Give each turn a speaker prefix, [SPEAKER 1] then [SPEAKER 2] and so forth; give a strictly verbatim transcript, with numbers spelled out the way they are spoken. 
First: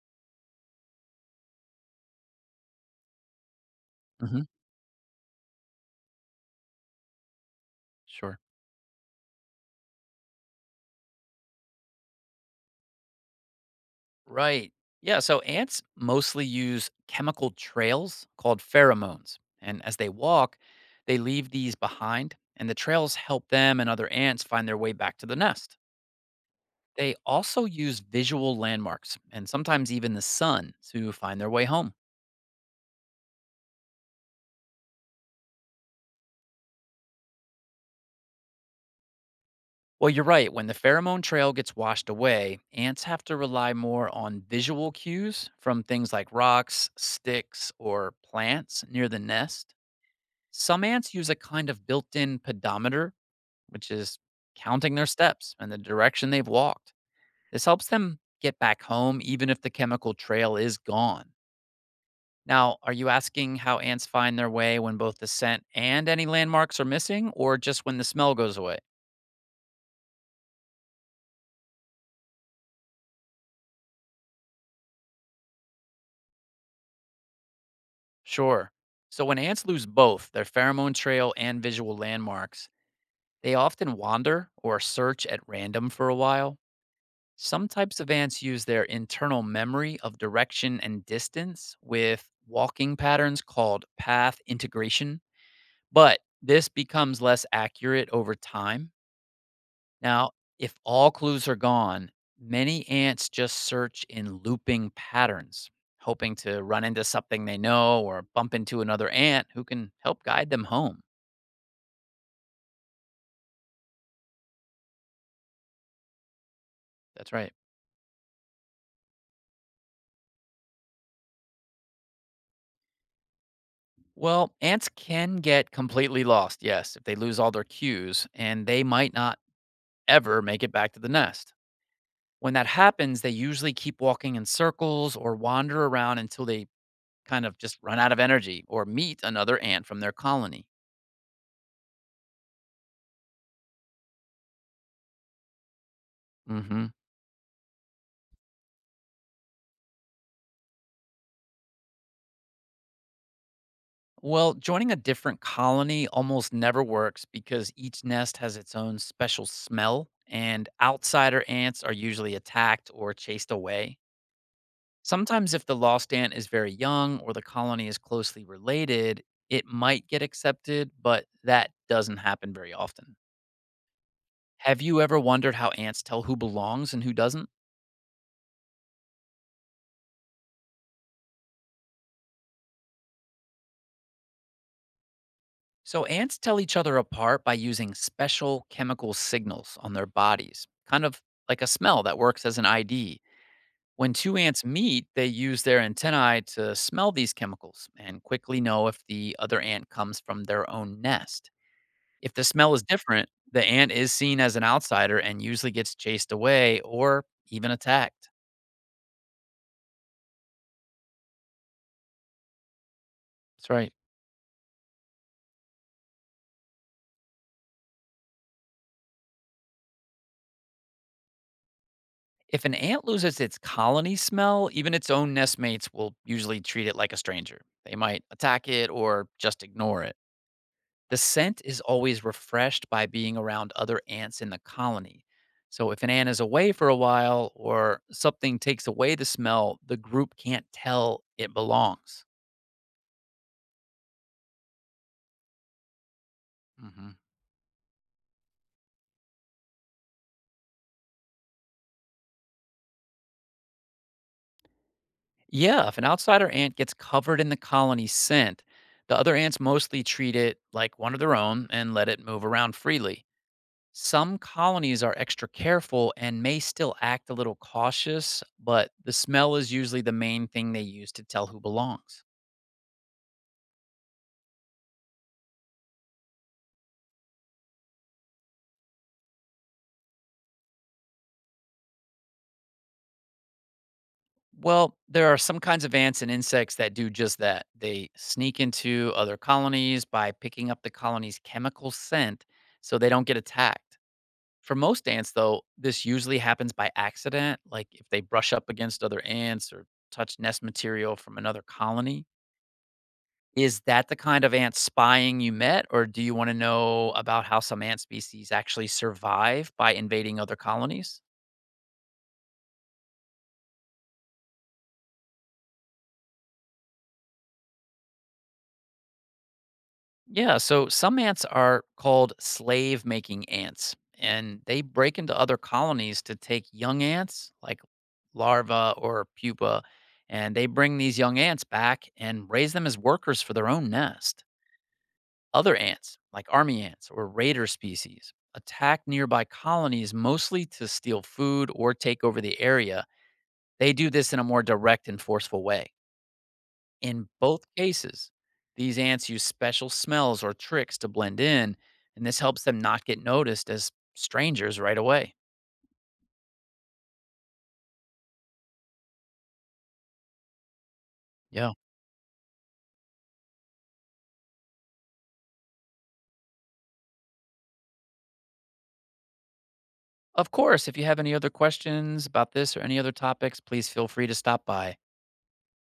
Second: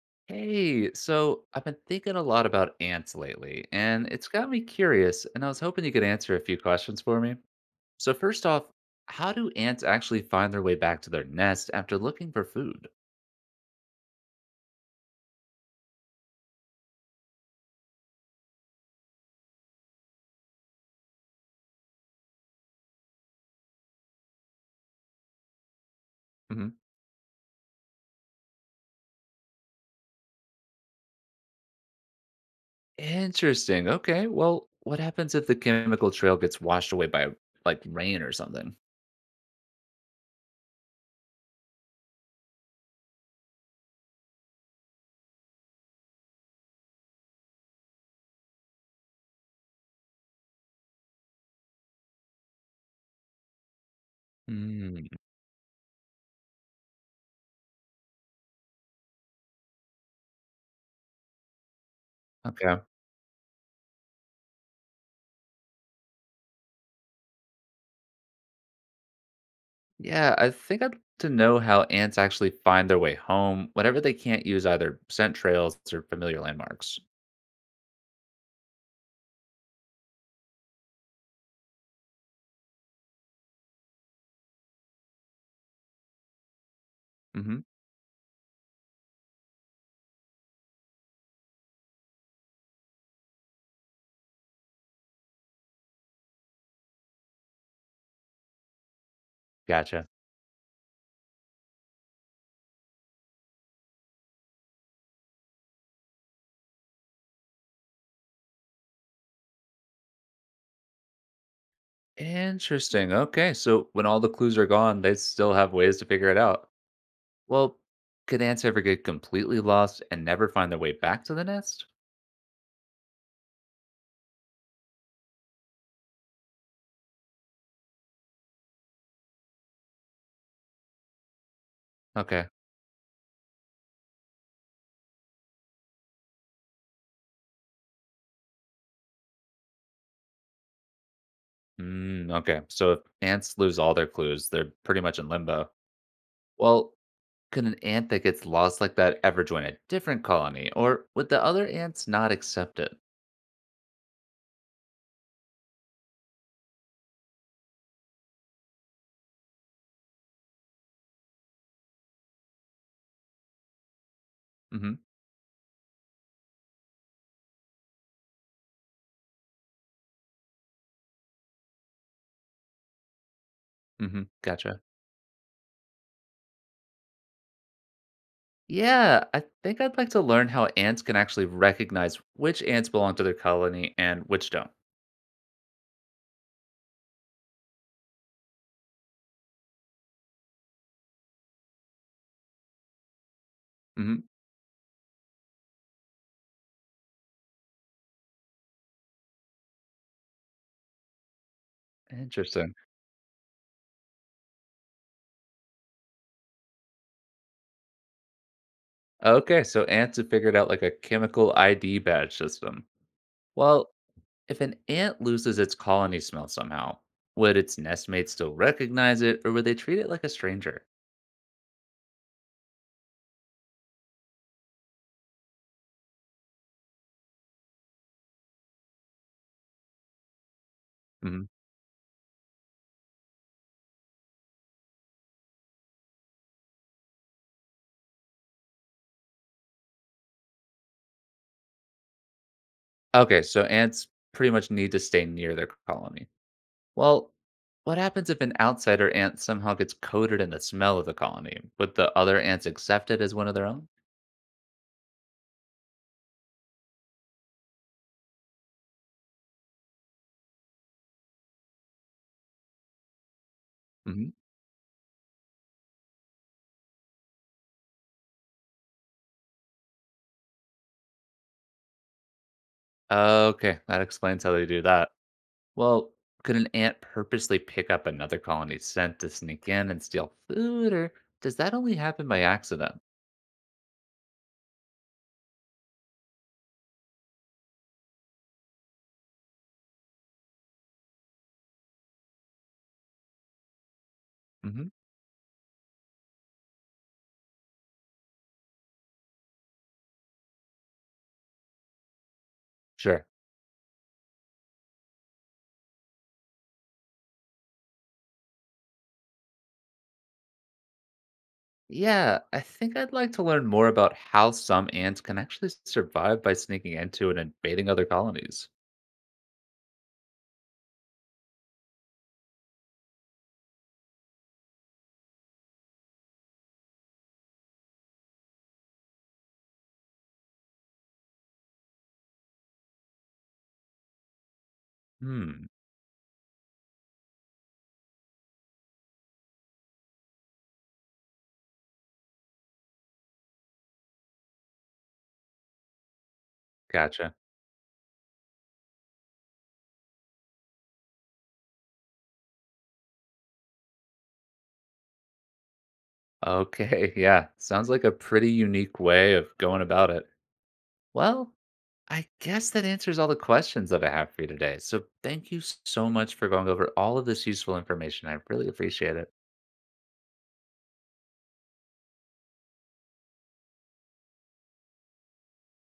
[SPEAKER 1] Hey, so I've been thinking a lot about ants lately, and it's
[SPEAKER 2] Hmm.
[SPEAKER 1] got me curious, and I was hoping you could answer a few questions for me. So,
[SPEAKER 2] Sure.
[SPEAKER 1] first off, how do ants actually find their way back to their nest after looking for food?
[SPEAKER 2] Right. Yeah. So ants mostly use chemical trails called pheromones. And as they walk, they leave these behind, and the trails help them and other ants find their way back to the nest.
[SPEAKER 1] Mhm.
[SPEAKER 2] They also use visual landmarks and sometimes even the sun to find their way home.
[SPEAKER 1] Interesting. Okay, well, what happens if the chemical trail gets washed away by like rain or something?
[SPEAKER 2] Well, you're right. When the pheromone trail gets washed away, ants have to rely more on visual cues from things like rocks, sticks, or plants near the nest. Some ants use a kind of built in pedometer, which is counting their
[SPEAKER 1] Hmm.
[SPEAKER 2] steps and the direction they've walked. This helps them get back home even if the chemical trail is gone. Now,
[SPEAKER 1] Okay.
[SPEAKER 2] are you asking how ants find their way when both the scent and any landmarks are missing, or just when the smell goes away?
[SPEAKER 1] Yeah, I think I'd like to know how ants actually find their way home whenever they can't use either scent trails or familiar landmarks.
[SPEAKER 2] Sure. So, when ants lose both their pheromone trail and visual landmarks, they often wander or search at random for a while.
[SPEAKER 1] Mhm.
[SPEAKER 2] Some types of ants use their internal memory of direction and distance with walking patterns called path integration, but this becomes less accurate over time.
[SPEAKER 1] Gotcha.
[SPEAKER 2] Now, if all clues are gone, many ants just search in looping patterns, hoping to run into something they know or bump into another ant who can help guide them home.
[SPEAKER 1] Interesting. Okay. So when all the clues are gone, they still have ways to figure it out.
[SPEAKER 2] That's right.
[SPEAKER 1] Well, could ants ever get completely lost and never find their way back to the nest?
[SPEAKER 2] Well, ants can get completely lost, yes, if they lose all their cues, and they might not ever make it back to the nest.
[SPEAKER 1] Okay.
[SPEAKER 2] When that happens, they usually keep walking in circles or wander around until they kind of just run out of energy or meet another ant from their colony.
[SPEAKER 1] Mm, okay. So if ants lose all their clues, they're pretty much in limbo.
[SPEAKER 2] Hmm.
[SPEAKER 1] Well, could an ant that gets lost like that ever join a different colony, or would the other ants not accept it?
[SPEAKER 2] Well, joining a different colony almost never works because each nest has its own special smell, and outsider ants are usually attacked or chased away.
[SPEAKER 1] Mm hmm.
[SPEAKER 2] Sometimes, if the lost ant is very young or the colony is closely related, it might get accepted, but that doesn't happen very often.
[SPEAKER 1] Mm hmm.
[SPEAKER 2] Have
[SPEAKER 1] Gotcha.
[SPEAKER 2] you ever wondered how ants tell who belongs and who doesn't?
[SPEAKER 1] Yeah, I think I'd like to learn how ants can actually recognize which ants belong to their colony and which don't.
[SPEAKER 2] So, ants tell each other apart by using special chemical signals on their bodies, kind of like a smell that works as an I D.
[SPEAKER 1] Mm
[SPEAKER 2] When
[SPEAKER 1] hmm.
[SPEAKER 2] two ants meet, they use their antennae to smell these chemicals and quickly know if the other ant comes from their own nest. If the smell
[SPEAKER 1] Interesting.
[SPEAKER 2] is different, the ant is seen as an outsider and usually gets chased away or even attacked.
[SPEAKER 1] Okay, so ants have figured out like a chemical I D badge system.
[SPEAKER 2] That's
[SPEAKER 1] Well,
[SPEAKER 2] right.
[SPEAKER 1] if an ant loses its colony smell somehow, would its nestmates still recognize it or would they treat it like a stranger?
[SPEAKER 2] If an ant loses its colony smell, even its own nestmates will usually treat it like a stranger. They might attack it or just ignore it. The
[SPEAKER 1] Hmm.
[SPEAKER 2] scent is always refreshed by being around other ants in the colony. So if an ant is away for a while or something takes away the smell, the group can't tell it belongs.
[SPEAKER 1] Okay, so ants pretty much need to stay near their colony.
[SPEAKER 2] Hmm.
[SPEAKER 1] Well, what happens if an outsider ant somehow gets coated in the smell of the colony? Would the other ants accept it as one of their own?
[SPEAKER 2] Yeah, if an outsider ant gets covered in the colony scent, the other ants mostly treat it like one of their own and let it move around freely.
[SPEAKER 1] Hmm.
[SPEAKER 2] Some colonies are extra careful and may still act a little cautious, but the smell is usually the main thing they use to tell who belongs.
[SPEAKER 1] Okay, that explains how they do that. Well, could an ant purposely pick up another colony's scent to sneak in and steal food, or does that only happen by accident?
[SPEAKER 2] Well, there are some kinds of ants and insects that do just that. They sneak into other colonies by picking up the colony's chemical scent so they don't get attacked. For
[SPEAKER 1] Hmm.
[SPEAKER 2] most ants, though, this usually happens by accident, like if they brush up against other ants or touch nest material from another colony.
[SPEAKER 1] Sure.
[SPEAKER 2] Is that the kind of ant spying you met, or do you want to know about how some ant species actually survive by invading other colonies?
[SPEAKER 1] Yeah, I think I'd like to learn more about how some ants can actually survive by sneaking into and invading other colonies.
[SPEAKER 2] Yeah, so some ants are called slave making ants, and they break into other colonies to take young ants, like larvae or pupa, and they bring these young ants back and raise them as workers for their own nest.
[SPEAKER 1] Hmm,
[SPEAKER 2] Other ants, like army ants or raider species, attack nearby colonies mostly to steal food or take over the area. They do this in a more direct and forceful way. In
[SPEAKER 1] gotcha.
[SPEAKER 2] both cases, these ants use special smells or tricks to blend in, and this helps them not get noticed as strangers right away.
[SPEAKER 1] Okay, yeah, sounds like a pretty unique way of going about it. Well,
[SPEAKER 2] Yeah.
[SPEAKER 1] I guess that answers all the questions that I have for you today. So thank you so much for going over all of this useful information. I really appreciate it.
[SPEAKER 2] Of course, if you have any other questions about this or any other topics, please feel free to stop by.